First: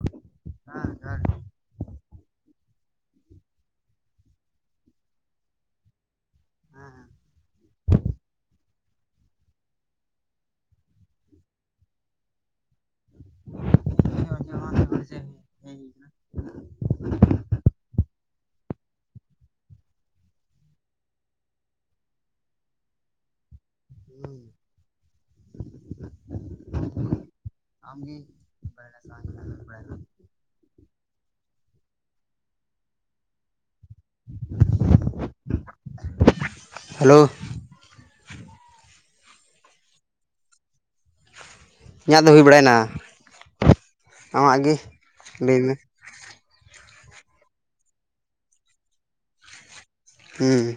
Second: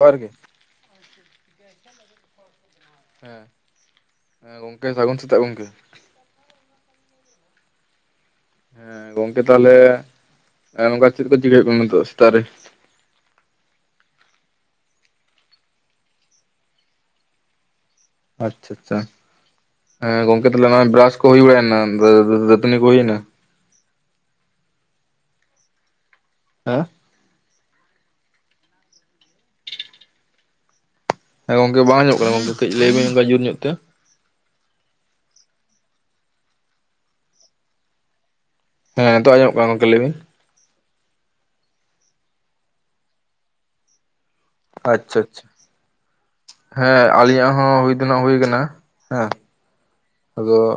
ᱡᱚᱦᱟᱨᱜᱮ ᱦᱮᱸ [unintelligible] ᱦᱮᱸ ᱦᱮᱸ ᱜᱚᱝᱠᱮ ᱥᱟᱹᱜᱩᱱ ᱥᱮᱛᱟᱜ ᱜᱚᱝᱠᱮ ᱦᱮᱸ ᱜᱚᱝᱠᱮ ᱛᱟᱦᱚᱞᱮ ᱱᱚᱝᱠᱟ ᱪᱮᱫ ᱠᱚ ᱪᱤᱠᱟᱹᱭ ᱦᱩᱭᱩᱜ ᱠᱟᱱᱟ ᱱᱤᱛᱚᱜ ᱥᱮᱛᱟᱜ ᱨᱮ? ᱡᱚᱦᱟᱨ ᱜᱮ [unintelligible] ᱦᱮᱸ [unintelligible] ᱟᱪᱪᱷᱟ ᱟᱪᱪᱷᱟ ᱦᱮᱸ ᱜᱚᱝᱠᱮ ᱛᱟᱞᱮ ᱱᱚᱭ ᱵᱨᱟᱥ ᱠᱚ ᱦᱩᱭ ᱵᱟᱲᱟᱭᱱᱟ ᱫᱟᱹ ᱫᱟᱹᱛᱱᱤ ᱠᱚ ᱦᱩᱭᱱᱟ? [unintelligible] ᱦᱮᱸ [unintelligible] ᱦᱮᱸ ᱜᱚᱝᱠᱮ ᱵᱟᱝ ᱧᱚᱜ ᱠᱟᱱᱟ ᱜᱚᱝᱠᱮ ᱠᱟᱹᱡ ᱞᱟᱹᱭᱵᱤᱱ ᱚᱝᱠᱟ ᱡᱩᱨ ᱧᱚᱜ ᱛᱮ ᱾ [unintelligible] ᱦᱮᱞᱳ ᱦᱮᱸ ᱱᱤᱛᱚᱜ ᱟᱸᱡᱚᱢᱚᱜ ᱠᱟᱱᱟ ᱜᱚᱝᱠᱮ ᱞᱟᱹᱭᱵᱤᱱ ᱾ ᱤᱧᱟᱹᱜ ᱫᱚ ᱦᱩᱭ ᱵᱟᱲᱟᱭᱱᱟ ᱟᱢᱟᱜ ᱜᱮ ᱟᱪᱪᱷᱟ ᱟᱪᱪᱷᱟ ᱞᱟᱹᱭᱢᱮ ᱾ ᱦᱮᱸ ᱟᱞᱤᱧᱟᱜ ᱦᱚᱸ ᱦᱩᱭ ᱫᱚᱱᱟᱜ ᱦᱩᱭ ᱠᱟᱱᱟ ᱦᱮᱸ ᱟᱫᱚ ᱦᱩᱸ